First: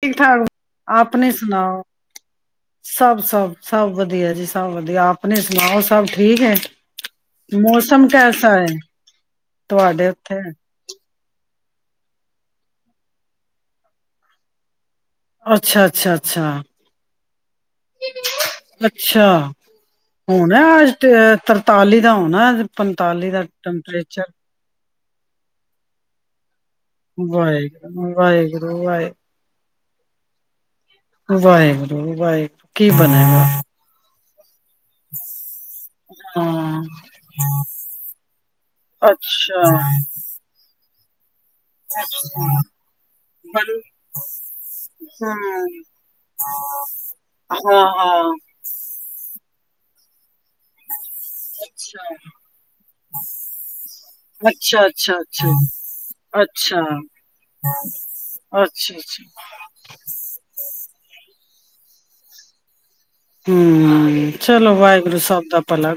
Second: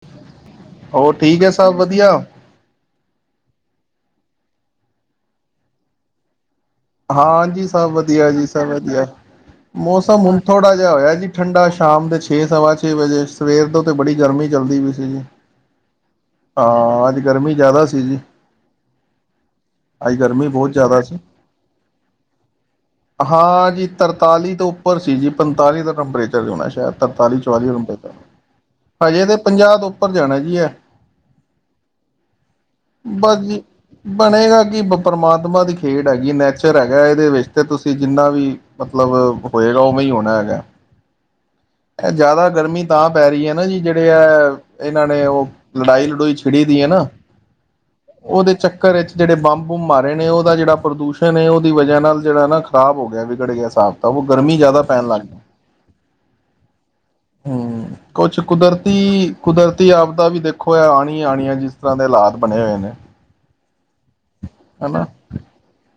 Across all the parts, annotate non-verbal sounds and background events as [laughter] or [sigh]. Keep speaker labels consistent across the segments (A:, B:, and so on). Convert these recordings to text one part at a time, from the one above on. A: ਠੀਕ ਠਾਕ
B: ਹੋਰ
A: ਆਪਣੇ
B: ਠੀਕ ਹੈ ਸਭ
A: ਸੁਣਾਓ
B: ਵਧੀਆ
A: ਸਭ ਸਭ ਸਭ ਵਧੀਆ ਜੀ, ਸਭ ਵਧੀਆ, ਆਪਣੇ ਸੁਣਾਓ ਸਭ ਠੀਕ ਹੈ।
B: ਹਾਂ ਜੀ, ਸਭ
A: ਮੌਸਮ
B: ਵਧੀਆ ਜੀ
A: ਕੈਸਾ ਹੈ
B: ਸਭ ਵਧੀਆ,
A: ਤੁਹਾਡੇ
B: ਮੌਸਮ
A: ਉੱਥੇ
B: ਹੁਣ ਥੋੜਾ ਜਿਹਾ ਹੋਇਆ ਜੀ। ਠੰਡਾ ਸ਼ਾਮ ਦੇ ਛੇ ਸਵਾ ਛੇ ਵਜੇ ਸਵੇਰ ਤੋਂ ਤੇ ਬੜੀ ਗਰਮੀ ਚੱਲਦੀ ਵੀ
A: ਅੱਛਾ -ਅੱਛਾ -ਅੱਛਾ
B: ਅੱਜ ਗਰਮੀ ਜ਼ਿਆਦਾ ਸੀ ਜੀ
A: -ਅੱਛਾ
B: ਅੱਜ ਗਰਮੀ
A: ਹੁਣ ਆ
B: ਬਹੁਤ
A: ਅਜ
B: ਜ਼ਿਆਦਾ
A: ਤੇ
B: ਸੀ ਹਾਂ ਜੀ
A: ਟੈਂਪਰੇਚਰ
B: ਤਰਤਾਲੀ ਤੋਂ ਉੱਪਰ ਸੀ ਜੀ ਪੰਤਾਲੀ ਦਾ ਟੈਂਪਰੇਚਰ ਹੋਣਾ ਸ਼ਾਇਦ ਤਰਤਾਲੀ ਚੁਾਲੀ ਦਾ ਟੈਮਰੇਚਰ
A: ਵਾਹਿਗੁਰੂ ਵਾਹਿਗੁਰੂ
B: ਪਾਜੀ ਏ
A: ਵਾਹਿਗੁਰੂ
B: ਤੇ ਪੰਜਾ ਤੋਂ ਉੱਪਰ ਜਾਣਾ ਜੀ ਹੈ।
A: ਵਾਹਿਗੁਰੂ ਵਾਹਿਗੁਰੂ ਕੀ
B: ਬਸ
A: ਬਣੇਗਾ
B: ਜੀ ਬਣੇਗਾ ਕਿ ਪਰਮਾਤਮਾ ਦੀ ਖੇਡ ਹੈਗੀ ਮੈਂ ਫੇਰ
A: ਹਾਂ
B: ਹੈਗਾ ਇਹਦੇ ਵਿੱਚ ਤੇ ਤੁਸੀਂ ਜਿੰਨਾ ਵੀ ਮਤਲਬ
A: ਅੱਛਾ
B: ਹੋਏਗਾ ਉਵੇਂ ਹੀ ਹੋਣਾ ਹੈਗਾ। ਇਹ ਜ਼ਿਆਦਾ ਗਰਮੀ ਤਾਂ ਪੈ ਰਹੀ ਹੈ। ਨਾ
A: ਬਲ-
B: ਜੀ ਜਿਹੜੇ ਹੈ। ਇਹਨਾਂ ਨੇ
A: ਹਾਂ
B: ਉਹ ਲੜਾਈ ਛਿੜੀ ਦੀ ਹੈ। ਨਾ
A: ਹਾਂ ਹਾਂ
B: ਉਹਦੇ ਚੱਕਰ ਵਿੱਚ ਜਿਹੜੇ ਬੰਬ ਬੰਬ ਮਾਰੇ ਨੇ ਉਹਦਾ ਜਿਹੜਾ ਉਹਦੀ ਵਜ੍ਹਾ
A: ਅੱਛਾ
B: ਨਾਲ ਜਿਹੜਾ ਨਾ ਖ਼ਰਾਬ ਹੋ ਗਿਆ ਵਿਗੜ ਗਿਆ ਹਿਸਾਬ ਕਿਤਾਬ, ਤਾਂ ਉਹ ਗਰਮੀ ਜ਼ਿਆਦਾ
A: ਅੱਛਾ
B: ਪੈਣ
A: ਅੱਛਾ ਅੱਛਾ
B: ਲੱਗ ਪਇ,
A: ਅੱਛਾ
B: ਹੂ ਕੁਛ
A: ਅੱਛਾ ਅੱਛਾ
B: ਕੁਦਰਤੀ ਕੁਦਰਤੀ ਆਪਦਾ ਵੀ ਦੇਖੋ ਹੈ। ਆਣੀ ਆਣੀਆਂ। ਜਿਸ ਤਰ੍ਹਾਂ ਦੇ ਹਾਲਾਤ ਬਣੇ ਹੋਏ ਨੇ
A: ਹੂ
B: ਹੈਨਾ,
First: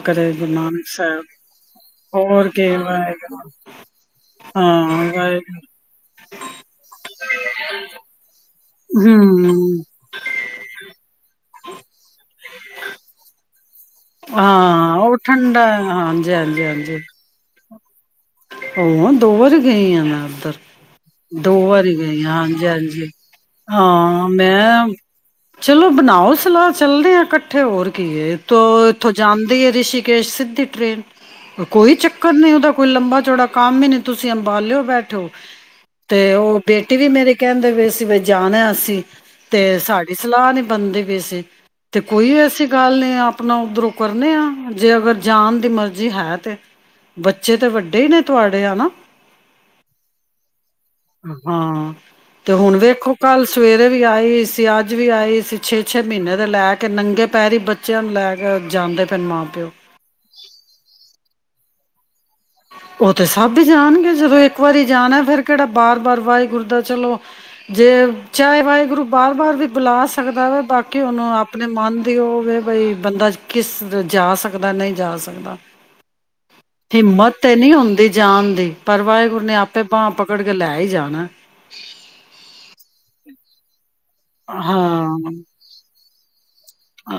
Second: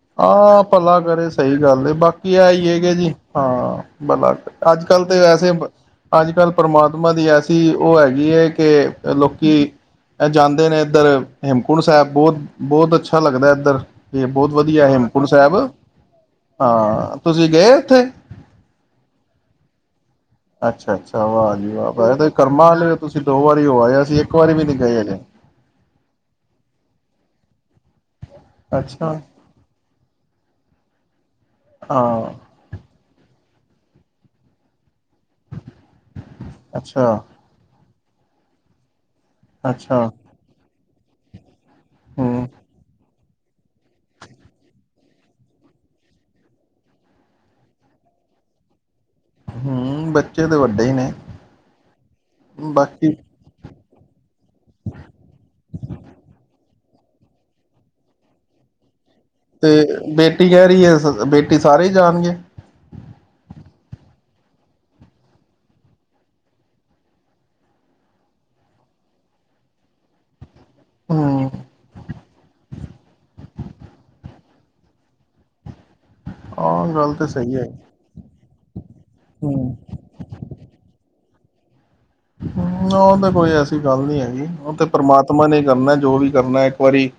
A: ਕਰੇ ਗੁਰੂ
B: ਹਾਂ
A: ਨਾਨਕ
B: ਭਲਾ
A: ਸਾਹਿਬ।
B: ਕਰੇ ਸਹੀ ਗੱਲ ਬਾਕੀ
A: ਹੋਰ
B: ਆ
A: ਕੀ
B: ਹੀ ਹੈ ਕਿ ਜੀ,
A: ਵਾਹਿਗੁਰੂ
B: ਹਾਂ ਬਲਾ ਅੱਜ ਕੱਲ
A: ਹਾਂ
B: ਤੇ ਵੈਸੇ
A: ਵਾਹਿਗੁਰੂ
B: ਅੱਜ ਕੱਲ੍ਹ ਪਰਮਾਤਮਾ ਦੀ ਐਸੀ ਉਹ ਹੈਗੀ ਹੈ। ਕੇ ਲੋਕੀ
A: ਹੂੰ।
B: ਜਾਂਦੇ ਨੇ ਇੱਧਰ ਹੇਮਕੁੰਟ ਸਾਹਿਬ ਬਹੁਤ ਅੱਛਾ ਐ ਧਰ ਇਹ ਬਹੁਤ ਵਧੀਆ
A: ਹਾਂ ਉਹ
B: ਹੇਮਕੁੰਟ ਸਾਹਿਬ,
A: ਠੰਡਾ ਹਾਂਜੀ
B: ਹਾਂ ਤੁਸੀਂ ਗਏ ਅੱਠਰ [inaudible]
A: ਹਾਂ, ਦੋ ਵਾਰੀ ਗਈ ਹਾਂ, ਮੈਂ ਉੱਧਰ
B: ਅੱਛਾ ਅੱਛਾ ਵਾਹ
A: ਦੋ
B: ਜੀ ਵਾਹ
A: ਵਾਰੀ
B: ਵੈਸੇ
A: ਗਈ ਹ
B: ਤੇ
A: ਹਾਂਜੀ
B: ਕਰਮਾਂ ਵਾਲੇ ਹੋ
A: ਹਾਂਜੀ
B: ਤੁਸੀਂ ਦੋ ਵਾਰੀ ਹੋ ਆਏ ਅਸੀਂ
A: ਹਾਂ
B: ਇੱਕ ਵਾਰੀ ਵੀ ਨਹੀਂ
A: ਮੈਂ,
B: ਗਏ ਹਜੇ
A: ਚਲੋ ਬਣਾਓ ਸਲਾਹ ਚੱਲਦੇ ਆ। ਇੱਥੇ ਹੋਰ ਕੀ ਹੈ। ਤੋ ਇੱਥੋਂ
B: ਅੱਛਾ
A: ਜਾਂਦੀ ਹੈ, ਰਿਸ਼ੀਕੇਸ਼ ਸਿੱਧੀ ਟਰੇੇਨ ਕੋਈ
B: ਹਾਂ
A: ਚੱਕਰ ਨਹੀਂ ਉਹਦਾ ਕੋਈ ਲੰਬਾ ਇਨਾ ਕੰਮ ਵੀ ਨਹੀਂ ਤੁਸੀਂ ਅੰਬਾਲਿਓ ਬੈਠੋ ਤੇ ਉਹ ਬੇਟੀ ਵੀ
B: ਅੱਛਾ
A: ਮੇਰੀ ਕਹਿੰ ਦੇ ਪਏ ਸੀ। ਕਿਵੇ ਜਾਣਾ ਅਸੀਂ ਤੇ
B: ਅੱਛਾ
A: ਸਾਡੀ ਸਲਾਹ ਨੀ ਬਣਦੀ ਵੀ ਸੀ ਤੇ ਕੋਈ
B: ਹੂੰ
A: ਐਸੀ ਗੱਲ ਨਹੀਂ ਆਪ ਆਪਣਾ ਉੱਧਰੋਂ ਕਰਨੇ ਆ ਜੇ ਅਗਰ ਜਾਨ ਦੀ ਮਰਜ਼ੀ ਹੈ ਤੇ ਬੱਚੇ ਤੇ ਵੱਡੇ ਤਿੰਨ ਨੇ ਤੁਹਾਡੇ ਹਨਾ।
B: ਹੂੰ ਬੱਚੇ ਤਾਂ ਵੱਡੇ ਹੀ ਨੇ
A: ਹਾਂ ਤੇ ਹੁਣ
B: ਬਾਕੀ
A: ਵੇਖੋ ਕੱਲ ਸਵੇਰੇ ਵੀ ਆਈ ਅਸੀਂ ਤੇ ਅੱਜ ਵੀ ਆਈ ਅਸੀ ਛੇ ਛੇ ਮਹੀਨੇ ਦੇ ਲੈ ਕੇ ਕਿ ਨੰਗੇ ਪੈਰੀ ਬੱਚਿਆਂ ਨੂੰ ਲੈ ਕੇ ਜਾਂਦੇ ਪਏ ਨੇ ਮਾਂ
B: ਤੇ
A: ਪਿਓ
B: ਬੇਟੀ ਕਹਿ ਰਹੀ ਹੈ ਬੇਟੀ ਕਿ ਸਾਰੇ ਹੀ ਜਾਣਗੇ।
A: ਉਹ ਤੇ ਸਭ ਹੀ ਜਾਣਗੇ ਜਦੋਂ ਇੱਕ ਵਾਰੀ ਜਾਣਾ ਫੇਰ ਕਿਹੜਾ ਬਾਰ ਬਾਰ ਵਾਹਿਗੁਰੂ ਦਾ ਚਲੋ ਜੇ ਚਾਹੇ ਵਾਹਿਗੁਰੂ ਬਾਰ ਬਾਰ ਵੀ ਬੁਲਾ ਸਕਦਾ ਵਾ। ਬਾਕੀ ਉਹਨੂੰ
B: ਹਮ
A: ਆਪਣੇ ਮਨ ਦੀ ਹੋਵੇ ਬਈ ਬੰਦਾ ਕਿਸ ਜਾ ਸਕੇ। ਦਾ ਨਹੀਂ ਜਾ ਸਕਦਾ।
B: ਹਾਂ ਗੱਲ ਤਾਂ
A: ਹਿੰਮਤ
B: ਸਹੀ
A: ਤੇ
B: ਹੈ
A: ਨਹੀਂ ਹੁੰਦੀ ਜਾਣ ਦੀ ਪਰ ਵਾਹਿਗੁਰੂ ਨੇ
B: ਹਮ
A: ਆਪੇ ਬਾਹ ਪਕੜ ਕੇ ਲੈ ਹੀ ਜਾਣਾ।
B: ਹੂੰ ਉਹ ਤਾਂ ਕੋਈ ਐਸੀ ਗੱਲ ਨੀ ਹੈਗੀ ਉਹ ਤੇ
A: ਹਾਂ
B: ਪਰਮਾਤਮਾ ਨੇ ਕਰਨਾ ਜੋ ਵੀ ਕਰਨਾ। ਵਾਰੀ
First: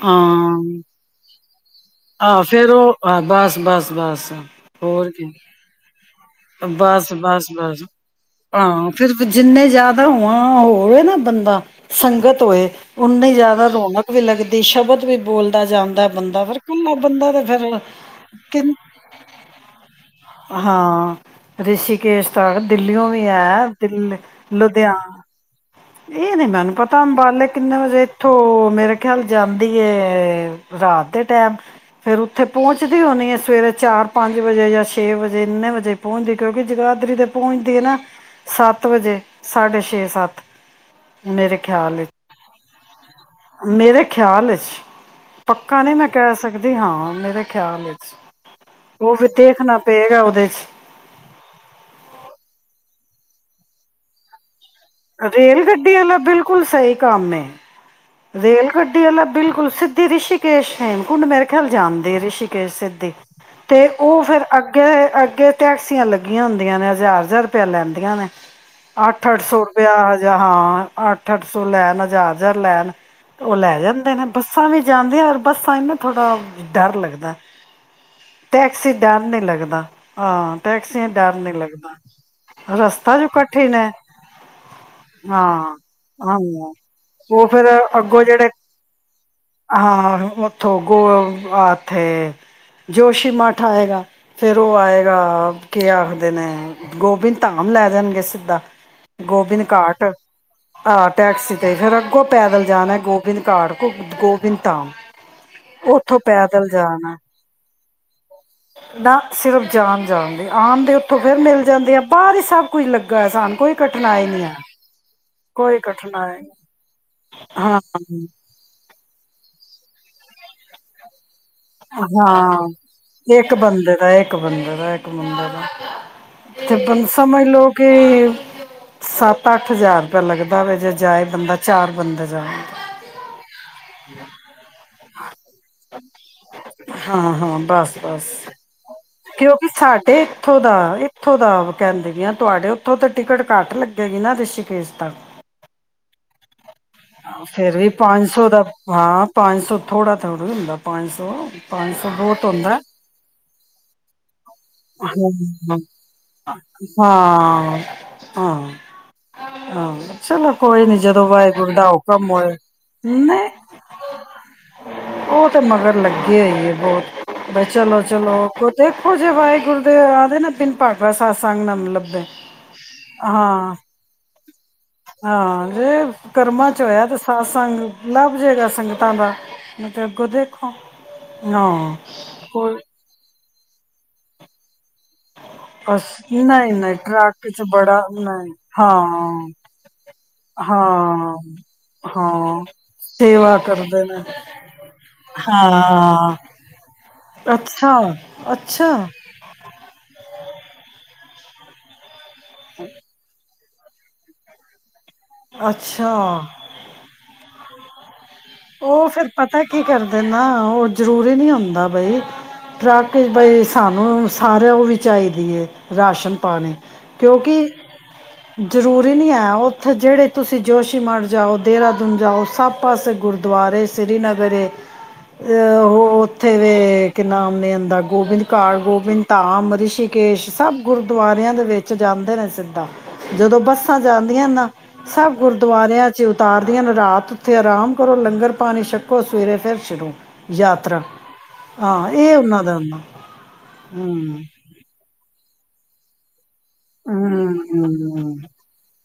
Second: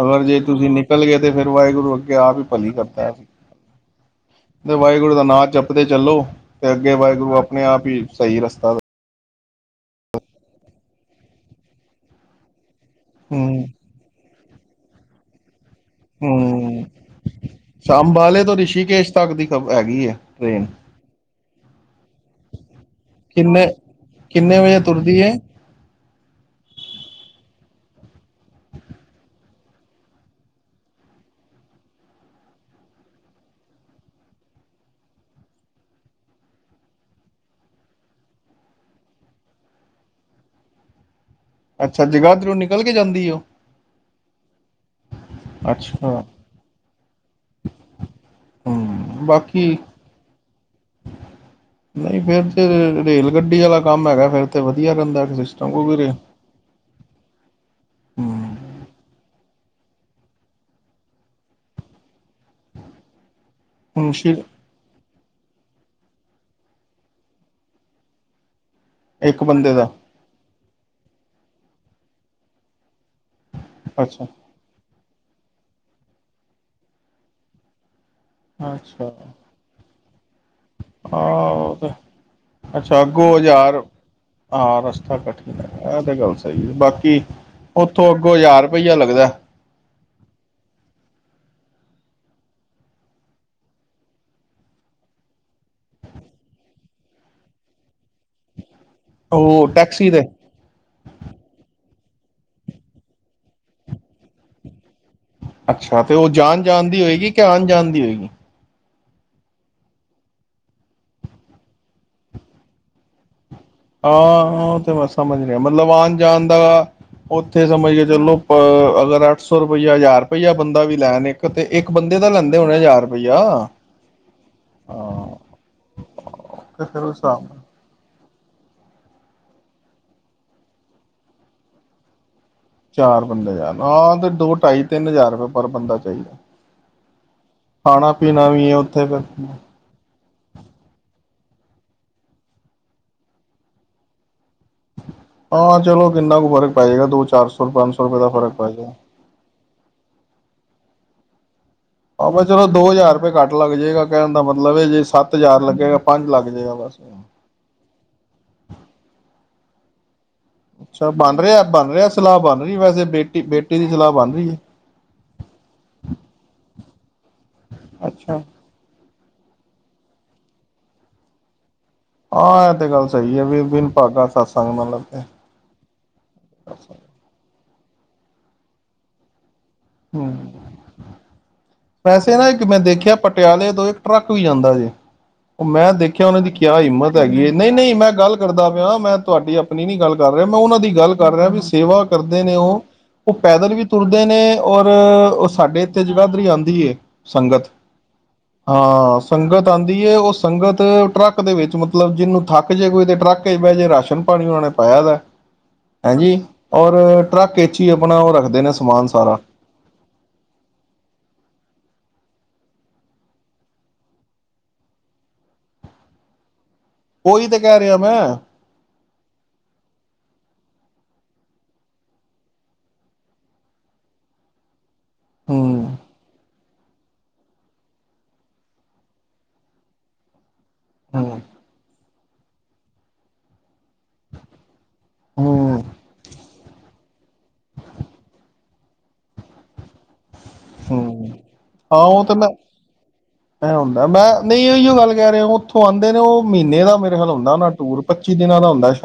B: ਅਗਰ ਜੇ ਤੁਸੀਂ ਨਿਕਲ ਗਏ ਤੇ ਫਿਰ ਵਾਹਿਗੁਰੂ ਅੱਗੇ ਆਪ
A: ਆਹੋ
B: ਹੀ
A: ਫੇਰ
B: ਭਲੀ ਕਰਦਾ
A: ਉਹ
B: ਹੈ
A: ਆ ਬਸ ਬਸ ਬਸ
B: ਤੇ
A: ਹੋਰ
B: ਵਾਹਿਗੁਰੂ ਦਾ
A: ਕੀ।
B: ਨਾਂ ਜਪਦੇ ਚੱਲੋ ਤੇ ਅੱਗੇ
A: ਬਸ
B: ਵਾਹਿਗੁਰੂ
A: ਬਸ
B: ਆਪਣੇ
A: ਬਸ
B: ਆਪ ਹੀ ਸਹੀ ਰਸਤਾ
A: ਹਾਂ ਫਿਰ ਜਿੰਨੇ ਜ਼ਿਆਦਾ ਹੋ ਹੋਵੇ ਨਾ ਬੰਦਾ ਸੰਗਤ ਹੋਏ ਓਨੀ
B: ਹਮ
A: ਜ਼ਿਆਦਾ ਰੌਣਕ ਵੀ ਲੱਗਦੀ ਸੰਗਤ ਵੀ ਬੋਲ
B: ਹੂੰ
A: ਫਿਰ
B: ਸ ਅੰਬਾਲੇ ਤੋਂ
A: ਕਿ
B: ਰਿਸ਼ੀਕੇਸ਼ ਤੱਕ ਦੀ ਹੈਗੀ ਹੈ ਟ੍ਰੇਨ।
A: ਹਾਂ ਰਿਸ਼ੀਕੇਸ਼ ਤੱਕ ਦਿੱਲੀਓ ਵੀ ਹੈ
B: ਕਿੰਨੇ
A: ਦਿੱਲੀ
B: ਕਿੰਨੇ ਵਜੇ
A: ਲੁਧਿਆਣਾ
B: ਤੁਰਦੀ ਹੈ
A: ਇਹ ਨੀ ਮੈਨੂੰ ਪਤਾ ਅੰਬਾਲੇ ਕਿੰਨੇ ਵਜੇ ਇੱਥੋਂ ਮੇਰੇ ਖਿਆਲ ਜਾਂਦੀ ਰਾਤ ਦੇ ਟੈਮ ਫੇਰ ਉੱਥੇ ਪਹੁੰਚਦੀ ਹੋਣੀ ਹੈ ਸਵੇਰੇ ਚਾਰ ਪੰਜ ਵਜੇ ਜਾਂ ਛੇ ਵਜੇ ਇੰਨੇ ਵਜੇ। ਪਹੁੰਚਦੀ ਕਿਉਂਕਿ ਜਗਾਦਰੀ ਤੇ ਪਹੁੰਚਦੀ ਹੈ ਨਾ ਸੱਤ ਵਜੇ ਸਾਡੇ ਛੇ ਸੱਤ ਮੇਰੇ ਖਿਆਲ ਵਿੱਚ
B: ਚਲ ਕੇ ਜਾਂਦਾ।
A: ਮੇਰੇ ਖਿਆਲ ਚ ਪੱਕਾ ਨਹੀਂੀ ਮੈਂ
B: ਅੱਛਾ
A: ਕਹਿ ਸਕਦੀ ਹਾਂ ਮੇ ਦੇ ਖਿਆਲ ਵਿੱਚ ਉਹ
B: ਹੂੰ
A: ਵੀ
B: ਬਾਕੀ
A: ਦੇਖਣਾ ਪਏਗਾ ਉਹਦੇ ਚ
B: ਨਹੀਂ ਫੇਰ ਤੇ ਰੇਲ ਗੱਡੀ ਵਾਲਾ ਕੰਮ ਹੈਗਾ ਫੇਰ ਤੇ ਵਧੀਆ ਰਹਿੰਦਾ
A: ਰੇਲ
B: ਸਿਸਟਮ
A: ਗੱਡੀ
B: ਕਿਉਂਕਿ
A: ਵਾਲਾ ਬਿਲਕੁਲ ਸਹੀ ਕੰਮ
B: ਹੂੰ
A: ਰੇਲ ਗੱਡੀ ਵਾਲਾ ਬਿਲਕੁਲ ਸਿੱਧੀ ਰਿਸ਼ੀਕੇਸ਼ ਹੇਮਕੁੰਡ ਮੇਰੇ ਖਿਆਲ ਜਾਣਦੇ ਰਿਸ਼ੀਕੇਸ਼ ਸਿੱਧੀ ਤੇ
B: ਹੁਣ
A: ਉਹ
B: ਸ਼ਿਰ
A: ਫੇਿਰ ਅੱਗੇ ਅ ਅੱਗੇ ਟੈਕਸੀਆਂ ਲੱਗੀਆਂ ਹੁੰਦੀਆਂ ਨੇ ਹਜ਼ਾਰ ਹਜ਼ਾਰ ਰੁਪਆ ਲੈਂਦੀਆਂ ਨੇ ਅੱਠ ਅੱਠ
B: ਇੱਕ
A: ਸੌ
B: ਬੰਦੇ ਦਾ
A: ਰੁਪਇਆ ਹਜਹਾ ਹਾਂ ਅੱਠ ਅੱਠ ਸੌ ਲੈਣ ਹਜ਼ਾਰ ਹਜ਼ਾਰ ਲੈਣ ਉਹ ਲੈ ਜਾਂਦੇ ਨੇ
B: ਅੱਛਾ
A: ਬੱਸਾਂ ਵਿੱਚ ਜਾਂਦੇ ਆ ਯਾਰ ਬਸ ਤਾਂ ਇਹਨਾ ਥੋੜਾ ਡਰ ਲੱਗਦਾ ਟੈਕਸੀ
B: ਅੱਛਾ
A: ਡਰਮ ਨੀ ਲੱਗਦਾ ਹਾਂ ਟੈਕਸ ਡਰ ਨੀ
B: ਆਹ ਤੇ
A: ਲੱਗਦਾ
B: ਅੱਛਾ
A: ਰਸਤਾ ਜੋ
B: ਅੱਗੋਂ
A: ਕਠਨ
B: ਹਜ਼ਾਰ
A: ਹੈ
B: ਹਾਂ ਰਸਤਾ
A: ਹਾਂ
B: ਕਠਿਨ ਹੈ
A: ਹਾਂ ਉਹ ਫੇਿਰ
B: ਤ ਤੋਂ ਅੱਗੋਂ ਹਾਰ ਰੁਪਈਆ ਲੱਗਦਾ
A: ਹਾਂ ਉੱਥੋਂ ਗੋ ਇੱਥੇ ਜੋਸ਼ੀ ਮਠ ਆਏਗਾ ਫਰ ਉਹ ਆਏਗਾ ਕੀ ਆਖਦੇ ਨੇ ਗੋਬਿੰਨ ਧਾਮ ਲੈ ਦੇਣਗੇ ਸਿੱਧਾ ਗੋਬਿੰਦ
B: ਉਹ
A: ਘਾਟ
B: ਟੈਕਸੀ ਦੇ
A: ਆਹ ਟੈਕਸੀ ਤੇ ਫੇਿਰ ਅੱਗੋਂ ਪੈਦਲ ਜਾਣਾ ਗੋਬਿੰਦ ਕਾਰ ਘੁ ਉਦ ਗੋਵਿੰਦਦਾ
B: ਅੱਛਾ ਤੇ ਉਹ ਜਾਣ ਜਾਣ ਦੀ ਹੋਏਗੀ ਕਿ ਅਣ ਜਾਣ ਦੀ ਹੋਏਗੀ
A: ਨਾ ਸਿਰਫ ਜਾਣ ਜਾਣਦੇ ਆਉਣ ਦੇ ਉੱਥੋਂ ਫਿਰ ਮਿਲ ਜਾਂਦੇ ਆ ਬਾਹਰ ਹੀ ਸਭ ਕੁਝ ਲੱਗਾ ਹੈ ਸਾਨੂੰ ਕੋਈ ਕਠਿਨਾਈ ਨਹੀਂ ਹੈ
B: ਹਾਂ ਤੇ ਮੈਂ ਸਮਝ ਨਹੀਂਹੀ
A: ਕੋਈ
B: ਮਤਲਬ ਆਉਣ
A: ਕਠਿਨਾਈ
B: ਜਾਣ ਦਾ ਉੱਥੇ
A: ਹਾਂ
B: ਸਮਝ ਕੇ ਚਲੋ ਅ ਅਗਰ ਅੱਠ ਸੌ ਰੁਪਈਆ ਹਜ਼ਾਰ ਰੁਪਈਆ ਬੰਦਾ ਵੀ ਲੈਣ ਤੇ ਇੱਕ ਬੰਦੇ ਦਾ ਲੈਂਦੇ
A: ਹਾਂ
B: ਹੋਣੇ ਹਜ਼ਾਰ ਰੁਪਈਆ
A: ਇੱਕ ਬੰਦੇ ਦਾ ਇੱਕ ਬੰਦੇ ਦਾ ਇੱਕ
B: ਹਾਂ
A: ਬੰਦੇ ਦਾ
B: ਫਿਰ
A: ਤੇ
B: ਉਸ ਹਿਸਾਬ
A: ਸਮਝ
B: ਨਾਲ
A: ਲੋਓ ਕਿ ਸੱਤ ਅੱਠ ਹਜ਼ਾਰ ਰੁਪਇ ਲੱਗਦਾ ਵ ਜੇ ਜਾਏ ਬੰਦਾ ਚਾਰ ਬੰਦਾ ਜਾਵੇ
B: ਚਾਰ ਬੰਦੇ ਜਾਣ ਆ ਤੇ ਦੋ ਢਾਈ ਤਿੰਨ ਹਜ਼ਾਰ ਰੁਪਏ ਪਰ ਬੰਦਾ ਚਾਹੀਦਾ
A: ਹਾਂ ਹਾਂ ਬਸ
B: ਖਾਣਾ
A: ਬਸ
B: ਪੀਣਾ ਵੀ ਹੈ ਉੱਥੇ ਫਿਰ
A: ਕਿਉਂਕਿ ਸਾਡੇ ਇੱਥੋਂ ਦਾ ਉੱਥੋਂ ਦਾ ਕਹਿੰਦੇ ਤੁਹਾਡੇ ਉੱਥੋਂ ਤਾਂ ਟਿਕਟ ਘੱਟ ਲੱਗੇਗੀ ਨਾ ਰਿਸ਼ੀ
B: ਹਾਂ ਚਲੋ ਕਿੰਨਾ ਕੁ ਫ਼ਰਕ ਪੈ ਜਾਏਗਾ ਦੋ ਚਾਰ ਸੌ
A: ਫੇਰ ਵੀ
B: ਪੰਜ ਸੋ ਰੁਪਏ ਦਾ ਫਰਕ ਪੈ ਜਾਏਗਾ
A: ਥੋੜ੍ਹਾਥੋ੍ਹਾ ਹੁੰ ਪੰਜ ਉਹ
B: ਆਹ ਚਲੋ ਦੋ ਹਜ਼ਾਰ ਰੁਪਏ ਘੱਟ ਲੱਗ ਜਾਏਗਾ ਕਹਿਦਾ ਮਤਲਬ ਇਹ ਜੇ ਸੱਤ ਹਜ਼ਾਰ
A: ਹਾਂ
B: ਲੱਗੇਗਾ ਪੰਜ ਲੱਗ ਜਾਏਗਾ ਬਸ
A: ਹਾਂ ਹਾਂ ਹਾਂ ਚਲੋ ਕੋਈ ਨੀ
B: ਅੱਛਾ
A: ਜਦੋਂ
B: ਬਣ ਰਿਹਾ
A: ਵਾਹਿਗੁਰ ਦਾ
B: ਬਣ ਰਿਹਾ
A: ਹੁਕਮ
B: ਸਲਾਹ
A: ਹੋਏ।
B: ਬਣ ਰਹੀ ਵੈਸੇ ਬੇਟੀ
A: ਨਹੀਂ,
B: ਬੇਟੀ ਦੀ ਸਲਾਹ ਬਣ ਰਹੀ ਹੈ।
A: ਉਹ ਤੇ ਮਗਰ ਲੱਗੇ। [unintelligible] ਬਹੁਤ ਬਾਈ ਚਲੋ ਚਲੋ
B: ਅੱਛਾ।
A: ਕੋਤੇ ਉਹ ਜੇ ਵਾਹਿਗੁਰੂ ਦੇ ਆਦੇ ਨਾ ਤਿੰਨ ਪਾਰਟ ਵਾ ਸਤਿਸੰਗ ਨਾ ਮਤਲਬ
B: ਇਹ ਤੇ ਗੱਲ ਸਹੀ ਹੈ ਵੀ
A: ਹਾਂ
B: ਬਿਨ ਭਾਗਾ ਸਤਸੰਗ ਮਤਲਬ ਤੇ
A: ਹਾਂ, ਜੇ ਕਰਮਾਂ ਚ ਹੋਇਆ ਤੇ ਸਤਸੰਗ ਲੱਭ ਜਾਏਗਾ ਸੰਗਤਾਂ ਦਾ। ਅੱਗੋਂ
B: ਹੂੰ
A: ਦੇਖੋ। ਹਾਂ
B: ਵੈਸੇ ਨਾ ਇੱਕ ਮੈਂ
A: ਕੋਈ
B: ਦੇਖਿਆ ਪ ਪਟਿਆਲੇ ਤੋਂ ਇੱਕ ਟਰੱਕ ਵੀ ਜਾਂਦਾ ਜੇ। ਮੈਂ
A: ਬਸ
B: ਦੇਖਿਆ ਉਹਨਾਂ ਦੀ
A: ਨਹੀਂ
B: ਕਿਆ
A: ਨਹੀਂ
B: ਹਿੰਮਤ ਹੈਗੀ
A: ਟਰੱਕ
B: ਐ।
A: ਚ
B: ਨਹੀਂ ਨਹੀਂ
A: ਬੜਾ
B: ਮੈਂ ਗੱਲ
A: ਨਹੀਂ
B: ਕਰਦਾ ਪਿਆ।
A: ਹਾਂ
B: ਮੈਂ ਤੁਹਾਡੀ ਆਪਣੀ ਨਹੀਂ ਗੱਲ ਕਰ ਰਿਹਾ। ਮੈਂ ਉਹਨਾਂ ਦੀ ਗੱਲ ਕਰ
A: ਹਾਂ
B: ਰਿਹਾ ਵੀ ਸੇਵਾ ਕਰਦੇ ਨੇ
A: ਹਾਂ
B: ਉਹ, ਉਹ
A: ਸੇਵਾ
B: ਪੈਦਲ ਵੀ
A: ਕਰਦੇ
B: ਤੁਰਦੇ ਨੇ। ਔਰ ਉਹ ਸਾਡੇ ਇੱਥੇ
A: ਹਾਂ
B: ਜਗਾਧਰੀ ਆਉਂਦੀ ਐ, ਸੰਗਤ।
A: ਅੱਛਾ ਅੱਛਾ
B: ਹਾਂ ਸੰਗਤ ਆਉਂਦੀ ਐ, ਉਹ ਸੰਗਤ ਟਰੱਕ ਦੇ ਵਿੱਚ ਮਤਲਬ ਜਿਹਨੂੰ ਥੱਕ ਜੇ ਕੋਈ ਤਾਂ ਟਰੱਕ ਕਈ ਵਾਰ ਜੇ ਰਾਸ਼ਨ ਪਾਣੀ ਉਹਨਾਂ ਨੇ ਪਾਇਆ ਦਾ। ਹਾਂਜੀ
A: ਅੱਛਾ
B: ਔਰ ਟਰੱਕ ਇਹ ਆਪਣਾ ਉਹ ਰੱਖਦਾ। ਦੇ ਨੇ ਸਮਾਨ
A: ਉਹ ਫਿਰ
B: ਸਾਰਾ।
A: ਪਤਾ ਕੀ ਕਰਦੇ ਨਾ ਉਹ ਜ਼ਰੂਰੀ ਨਹੀਂ ਹੁੰਦਾ ਬਈ। ਟਰੱਕ ਬਈ ਸਾਨੂੰ ਸਾਰਿਆਂ ਉਹ ਵੀ ਚਾਹੀਦੀ ਐ, ਰਾਸ਼ਨ ਪਾਣੀ।
B: ਉਹੀ ਤੇ
A: ਕਿਉਂਕਿ
B: ਕਹਿ ਰਿਹਾ ਮੈਂ
A: ਜ਼ਰੂਰੀ ਨਹੀਂ ਐ, ਉੱਥੇ ਜਿਹੜੇ ਤੁਸੀਂ ਜੋਸ਼ੀ ਮਠ ਜਾਓ, ਦੇਹਰਾਦੂਨ ਜਾਓ, ਸਭ ਪਾਸੇ ਗੁਰ ਦੁਆਰੇ ਸ੍ਰੀਨਗਰ ਐ। ਅਹ
B: ਹੂੰ
A: ਉਹ ਉੱਥੇ ਦੇ ਕੀ ਨਾਮ ਨੇ ਆਂਦਾ, ਗੋਬਿੰਦ ਕਾਲ, ਗੋਬਿੰਦ ਧਾਮ, ਰਿਸ਼ੀਕੇਸ਼। ਸਭ
B: ਹੂੰ
A: ਗੁਰਦੁਆਰਿਆਂ ਦੇ ਵਿੱਚ ਜਾਂਦੇ ਨੇ। ਇੱਦਾਂ ਜਦੋਂ ਬੱਸਾਂ ਜਾਂਦੀਆਂ ਨਾ। ਸਭ
B: ਹੂੰ
A: ਗੁਰਦੁਆਰਿਆਂ ਚ ਉਤਾਰ ਰਾਤ ਉੱਥੇ ਆਰਾਮ ਕਰੋ ਲੰਗਰ ਪਾਣੀ ਛੱਕੋ, ਸਵੇਰੇ ਫਿਰ ਸ਼ੁਰੂ। ਯਾਤਰਾ
B: ਹੂੰ, ਹਾਂ ਉਹ ਤੇ
A: ਇਹ
B: ਮੈਂ
A: ਉਹਨਾਂ ਦਾ ਹੁੰਦਾ
B: ਮੈਂ ਹੁੰਦਾ ਮੈਂ
A: ਹੂੰ
B: ਨਹੀਂ ਉਹੀ ਓ ਗੱਲ ਕਹਿ ਰਿਹਾ ਉਥੋਂ ਉਹ ਆਉਂਦੇ ਨੇ ਉਹ ਮਹੀਨੇ ਦਾ ਮੇਰੇ ਖਿਆਲ
A: ਹੂੰ
B: ਹੁੰਦਾ ਉਹਨਾਂ ਦਾ ਟੂਰ, ਪੱਚੀ
A: ਹੂੰ,
B: ਦਿਨਾਂ ਦਾ ਹੁੰਦਾ ਸ਼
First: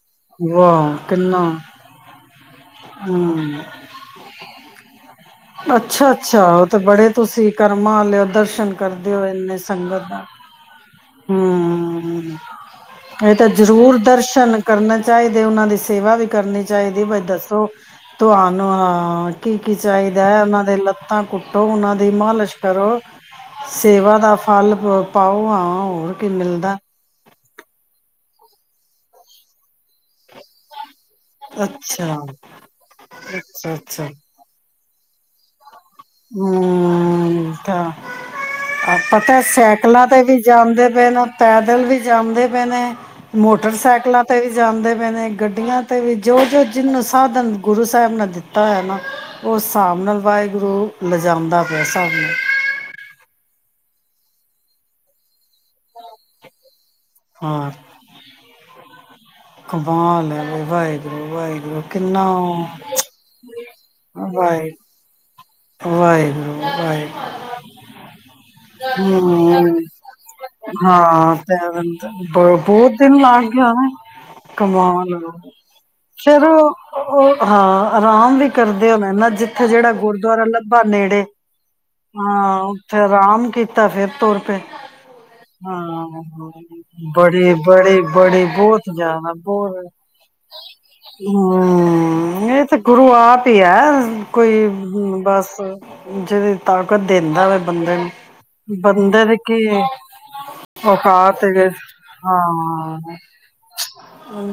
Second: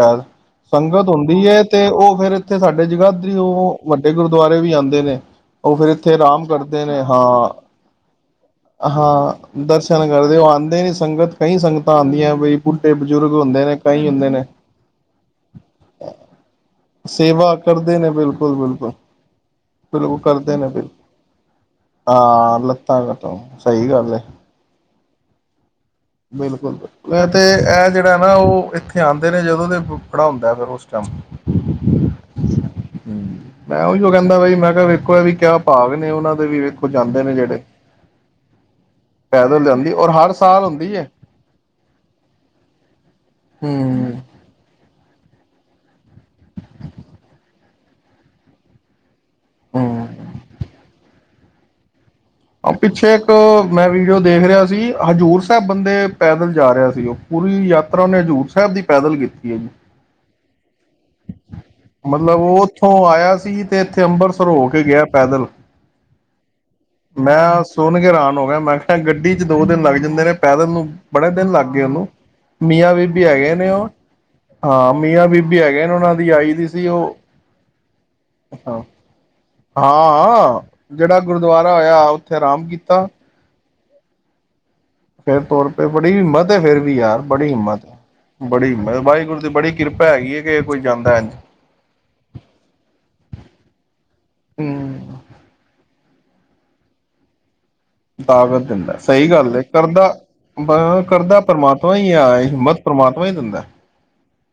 A: ਵਾਹ
B: ਸੰਗਤ ਹੁੰਦੀ
A: ਕਿੰਨਾ
B: ਐ ਤੇ ਉਹ ਫਿਰ ਇੱਥੇ ਸਾਡੇ ਜਗਾਦਰੀ
A: ਹੂੰ
B: ਉਹ ਵੱਡੇ ਗੁਰਦੁਆਰੇ ਵੀ ਆਉਂਦੇ ਨੇ। ਉਹ ਫਿਰ
A: ਅੱਛਾ
B: ਇੱਥੇ
A: ਅੱਛਾ
B: ਰਾਮ
A: ਤੇ ਬੜੇ ਤੁਸੀਂ ਕਰਮਾਂ ਲਿਓ ਦਰਸ਼ਨ ਕਰਦੇ ਹੋ
B: ਹਾਂ
A: ਇੰਨੇ ਸੰਗਤ
B: ਦਰਸ਼ਨ
A: ਦਾ
B: ਕਰਦੇ ਉਹ ਆਉਂਦੇ ਨੇ ਸੰਗਤ ਕਈ ਸੰਗਤਾਂ ਆਉਂਦੀਆਂ
A: ਹਮ
B: ਬਈ ਬੁੱਢੇ ਬਜ਼ੁਰਗ
A: ਇਹ ਤਾਂ
B: ਹੁੰਦੇ ਨੇ
A: ਜ਼ਰੂਰ
B: ਕਈ ਹੁੰਦੇ ਨੇ
A: ਦਰਸ਼ਨ ਕਰਨੇ ਚਾਹੀਦੇ ਉਹਨਾਂ ਦੀ ਸੇਵਾ ਵੀ ਕਰਨੀ ਚਾਹੀਦੀ ਬਾਈ
B: ਸੇਵਾ
A: ਦੱਸੋ
B: ਕਰਦੇ ਨੇ ਬਿਲਕੁਲ
A: ਤੁਹਾਨੂੰ
B: ਬਿਲਕੁਲ
A: ਹਾਂ ਕੀ ਕੀ
B: ਬਿਲਕੁਲ
A: ਚਾਹੀਦਾ
B: ਕਰਦੇ
A: ਉਹਨਾਂ
B: ਨੇ
A: ਦੇ
B: ਬਿਲਕੁਲ
A: ਲੱਤਾਂ ਕੁੱਟੋ ਉਹਨਾਂ ਦੀ ਮਾਲਸ਼
B: ਹਾਂ
A: ਕਰੋ
B: ਲੱਤਾਂ ਕਟੋ ਸਹੀ ਗੱਲ
A: ਸੇਵਾ
B: ਹੈ
A: ਦਾ ਫਲ ਪਾਓ ਹਾਂ ਹੋਰ ਕੀ
B: ਬਿਲਕੁਲ
A: ਮਿਲਦਾ
B: ਬਿਲਕੁਲ ਇਹ ਤੇ ਇਹ ਜਿਹੜਾ ਨਾ ਉਹ ਇੱਥੇ ਆਉਂਦੇ ਨੇ ਜਦੋਂ ਤੇ ਪੜਾ ਹੁੰਦਾ ਫਿਰ ਉਸ
A: ਅੱਛਾ ਅੱਛਾ
B: ਮੈਂ
A: ਅੱਛਾ
B: ਉਹੀਓ ਕਹਿੰਦਾ ਬਾਈ ਮੈਂ ਕਿਹਾ ਕੋ ਵੀ ਕਿਆ ਭਾਗ ਨੇ ਉਹਨਾਂ ਦੇ ਵੀ ਵੇਖੋ ਜਾਂਦੇ ਨੇ
A: ਹੂੰ
B: ਜਿਹੜੇ
A: ਤਾਂ
B: ਪੈਦਲ ਜਾਂਦੀ ਔਰ ਹਰ ਸਾਲ ਹੁੰ
A: ਪ ਪੈਦਲ ਵੀ ਜਾਂਦੇ ਪਏ ਨੇ
B: ਹਮ
A: ਮੋਟਰਸਾਈਕਲਾਂ ਤੇ ਵੀ ਜਾਂਦੇ ਨੇ ਗੱਡੀਆਂ ਤੇ ਵੀ ਜੋ ਜੋ ਜਿਹਨੂੰ ਸਾਧਨ ਗੁਰੂ ਸਾਹਿਬ ਨੇ ਦਿੱਤਾ ਹੈ ਨਾ ਉਸ ਹਿਸਾਬ
B: ਹਮ
A: ਨਾਲ ਵਾਹਿਗੁਰੂ ਲਜਾਦਾ ਪੈਸ
B: ਪਿੱਛੇ ਇੱਕ ਮੈਂ ਵੀਡੀਓ ਦੇਖ ਰਿਹਾ ਸੀ ਹਜ਼ੂਰ ਸਾਹਿਬ ਬੰਦੇ ਪੈਦਲ ਜਾ ਰਿਹਾ ਸੀ ਪੂਰੀ ਯਾਤਰਾ ਉਹੇ ਹਜ਼ੂਰ ਸਾਹਿਬ ਦੀ ਪੈਦਲ ਕੀਤਾ
A: ਕਬਾਲ ਵਾਹਿਗੁਰੂ ਵਾਹਿਗੁਰੂ ਕਿੰਨਾ
B: ਮਤਲਬ ਉਹ ਉੱਥੋਂ ਆਇਆ ਸੀ ਤੇ ਇੱਥੇ ਅੰਮ੍ਰਿਤਸਰ ਹੋ
A: ਵਾਹਿ
B: ਕੇ ਗਿਆ ਪੈਦਲ
A: ਵਾਹਿਗੁਰੂ ਵਾਹਿਗੁਰੂ
B: ਆਪ ਗੱਡੀ ਚ ਦੋ
A: ਹਮ,
B: ਦਿਨ ਲੱਗ ਜਾਂਦੇ ਨੇ ਪੈਦਲ ਨੂੰ ਬੜੇ
A: ਹਾਂ
B: ਦਿਨ
A: ਤੇ
B: ਲੱਗ ਗਏ ਉਹਨੂੰ
A: ਬਹੁਤ
B: ਮੀਆਂ
A: ਦਿਨ
B: ਬੀਬੀ
A: ਲੱਗ
B: ਹੈਗੇ ਨੇ
A: ਗਿਆ
B: ਉਹ
A: ਨਾ
B: ਹਾਂ ਮੀਆਂ ਬੀਬੀ ਹੈਗੇ ਨੇ ਦੀ
A: ਫਰ
B: ਆਈ ਦੀ
A: ਉਹ
B: ਸੀ
A: ਹਾਂ ਹਾਂ ਆਰਾਮ ਵੀ
B: ਹਾਂ
A: ਕਰਦੇ ਹੋਣਾਨਾ ਜ
B: ਹਾਂ ਜਿਹੜਾ ਗੁਰਦੁਆਰਾ ਹੋਇਆ ਉੱਥੇ
A: ਹਾਂ
B: ਆਰਾਮ
A: ਉੱਥੇ
B: ਕੀਤਾ
A: ਆਰਾਮ ਕੀਤਾ ਫੇਿਰ ਤੁਰੁਪਏ
B: ਫਿਰ ਤੌਰ ਤੇ ਬੜੀ
A: ਹਾਂ
B: ਹਿੰਮਤ ਹੈ ਫਿਰ ਵੀ ਯਾਰ ਬੜੀ
A: ਬੜੇ
B: ਹਿੰਮਤ ਹੈ।
A: ਬੜੇ ਬੜੇ
B: ਬੜੀ
A: ਬਹੁਤ
B: ਹਿੰਮਤ
A: ਜ਼ਿਆਦਾ
B: ਵਾਹਿਗੁਰੂ ਦੀ ਬੜੀ
A: ਬਹੁਤ
B: ਕਿਰਪਾ ਹੈਗੀ ਹੈ ਕਿ ਕੋਈ ਜਾਂਦਾ ਇੰਝ
A: ਹਮ ਇਹ ਤੇ ਗੁਰੂ ਆਪ ਹੀ ਹੈ ਕੋਈ
B: ਹੂੰ
A: ਬਸ ਜਦੋਂ ਤਾਕਤ ਦਿੰਦਾ ਹੋ ਬੰਦੇ ਨੇ
B: ਤਾਕਤ ਦਿੰਦਾ ਸਹੀ ਗੱਲ ਤੇ ਕਰਦਾ ਕਰਦਾ
A: ਔਕਾਤ ਹੈਗੇ
B: ਪ੍ਰਮਾਤਮਾ ਹੀ ਆ ਹਿੰਮਤ
A: ਹਾਂ
B: ਪ੍ਰਮਾਤਮਾ ਹੀ ਦਿੰਦਾ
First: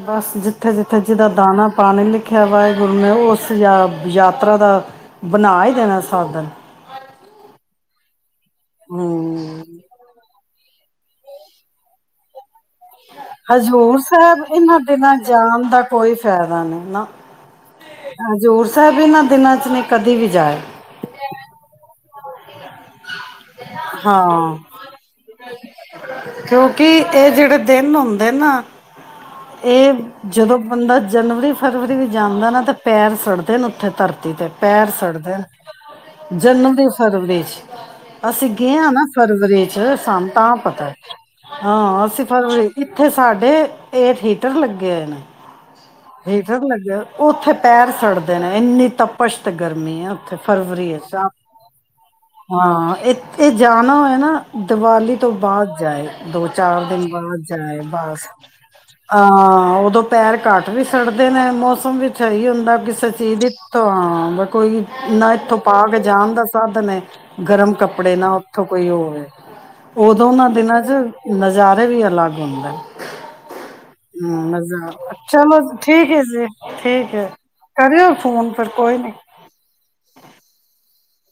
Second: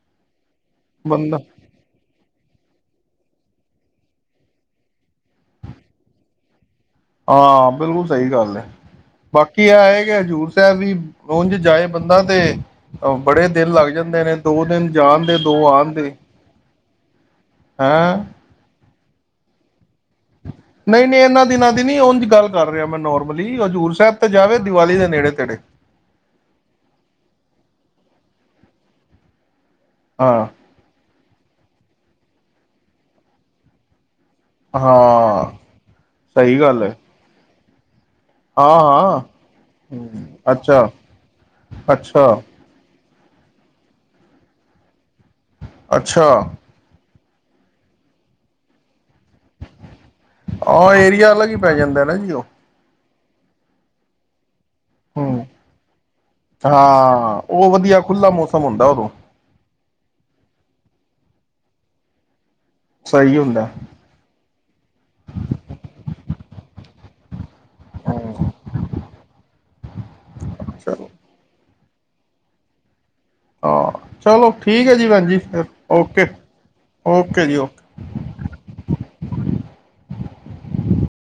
A: ਬਸ ਜਿੱੇ ਜੱਥੇ ਜਿੱਥੇ ਜਿਹਦਾ
B: ਬੰਦਾ
A: ਦਾਣਾ ਪਾਣੀ ਲਿਖਿਆ ਵਾਹਿਗੁਰੂ ਨੇ ਉਸ ਯਾਬ ਜਾਤਰਾ ਦਾ ਬਣਾ ਹੀ ਦੇਣਾ ਸਾਧਨ
B: ਹਾਂ ਬਿਲਕੁਲ ਸਹੀ ਗੱਲ
A: ਹਮ
B: ਬਾਕੀ ਆ ਆਏ ਗ ਹਜ਼ੂਰ ਵੀ ਉਝ ਜਾਏ ਬੰਦਾ ਤੇ ਬੜੇ ਦਿਨ ਲੱਗ
A: ਹਜ਼ੂਰ
B: ਜਾਂਦੇ ਨੇ
A: ਸਾਹਿਬ
B: ਦੋ
A: ਇਹਨਾਂ
B: ਦਿਨ
A: ਦਿਨਾਂ
B: ਦੇ ਦੋ
A: ਜਾਣ ਦਾ
B: ਆਣ ਦੇ
A: ਕੋਈ ਫਾਇਦਾ ਨਹੀਂ ਨਾ
B: ਹੈਂ
A: ਹਜ਼ੂਰ ਸਾਹਿਬ ਇਨਾ ਦਿਨਾਂ ਚ ਨੀ
B: ਨਹੀਂ ਨਹੀਂ ਇਹਨਾਂ ਦਿਨਾਂ ਦੀ ਨੀ ਉਂਝ ਗੱਲ ਕਰ ਰਿਹਾ ਮੈਂ ਨੋਰਮਲ
A: ਹਾਂ
B: ਤੇੜੇ
A: ਕਿਉਂਕਿ ਇਹ ਜਿਹੜੇ ਦਿਨ ਹੁੰਦੇ [unintelligible] ਇਹ
B: ਹਾਂ
A: ਜਦੋਂ ਬੰਦਾ ਜਨਵਰੀ ਫਰਵਰੀ ਵਿੱਚ ਜਾਂਦਾ ਨਾ ਤੇ ਪੈਰ ਸੜਦੇ ਨੇ ਉੱਥੇ ਤਰ ਤੇ ਪੈਰ ਸੜਦੇ
B: ਹਾਂ ਸਹੀ ਗੱਲ
A: ਜਨਵਰੀ
B: ਹੈ
A: ਫਰਵਰੀ ਚ ਅਸੀਂ ਗਏ
B: ਹਾਂ
A: ਆਂ ਨਾ
B: ਹਾਂ
A: ਫਰਵਰੀ ਚ ਸਾਨੂੰ ਤਾਂ
B: ਅੱਛਾ
A: ਪਤਾ ਹਾਂ ਅਸੀਂ
B: ਅੱਛਾ
A: ਫਰਵਰੀ ਇੱਥੇ ਸਾਡੇ ਏਅਰ ਹੀਟਰ ਲੱਗੇ ਹੋਏ ਨੇ
B: ਅੱਛਾ
A: ਹੀਟਰ ਲੱਗਿਆ ਉੱਥੇ ਪੈਰ ਸੜਦੇ ਨੇ ਇੰਨੀ ਤਪਸ਼ ਤੇ ਗਰਮੀ ਆ
B: ਆਹ ਏਰੀਆ ਅਲੱਗ ਹੀ ਪੈ ਜਾਂਦਾ ਨਾ ਜੀ ਉਹ
A: ਹਾਂ ਇਹ ਇਹ ਜਾਣਾ ਹੋਵੇ ਨਾ ਦੀਵਾਲੀ ਤੋਂ
B: ਹਮ
A: ਬਾਅਦ ਜਾਏ, ਦੋ ਚਾਰ ਦਿਨ ਬਾਅਦ
B: ਹਾਂ ਉਹ
A: ਜਾਏ,
B: ਵਧੀਆ
A: ਬਸ
B: ਖੁੱਲਾ ਮੌਸਮ ਹੁੰਦਾ ਉਦੋਂ
A: ਅਹ ਉਦੋਂ ਪੈਰ ਘੱਟ ਵੀ ਸੜਦੇ ਨੇ ਮੌਸਮ [unintelligible] ਕਿਸੇ
B: ਸਹੀ
A: ਚੀਜ਼
B: ਹੁੰਦਾ
A: ਦੀਥੋਂ ਹਾਂ ਕੋਈ ਨਾ ਇੱਥੋਂ ਪਾ ਕੇ ਜਾਣ ਦਾ ਸਾਧਨ ਹੈ ਗਰਮ ਕੱਪੜੇ ਨਾ
B: ਹੂੰ
A: ਉੱਥੋਂ ਕੋਈ ਹੋਵੇ ਉਦੋ ਨਾ ਦਿਨਾਂ ਚ
B: ਚਲੋ
A: ਨਜ਼ਾਰ ਕਦੇ ਵੀ ਅਲੱਗ ਹੁੰਦਾ।
B: ਹਾਂ ਚਲੋ ਠੀਕ ਹੈ ਜੀ
A: [unintelligible]
B: ਭੈਣ ਜੀ
A: ਚਲੋ
B: ਫਿਰ
A: ਠੀਕ ਹੈ
B: ਓਕੇ
A: ਜੀ ਠੀਕ ਹੈ
B: ਓਕੇ ਜੀ ਓ
A: ਕਰਿਓ ਫੋਨ ਫਿਰ ਕੋਈ ਨੀ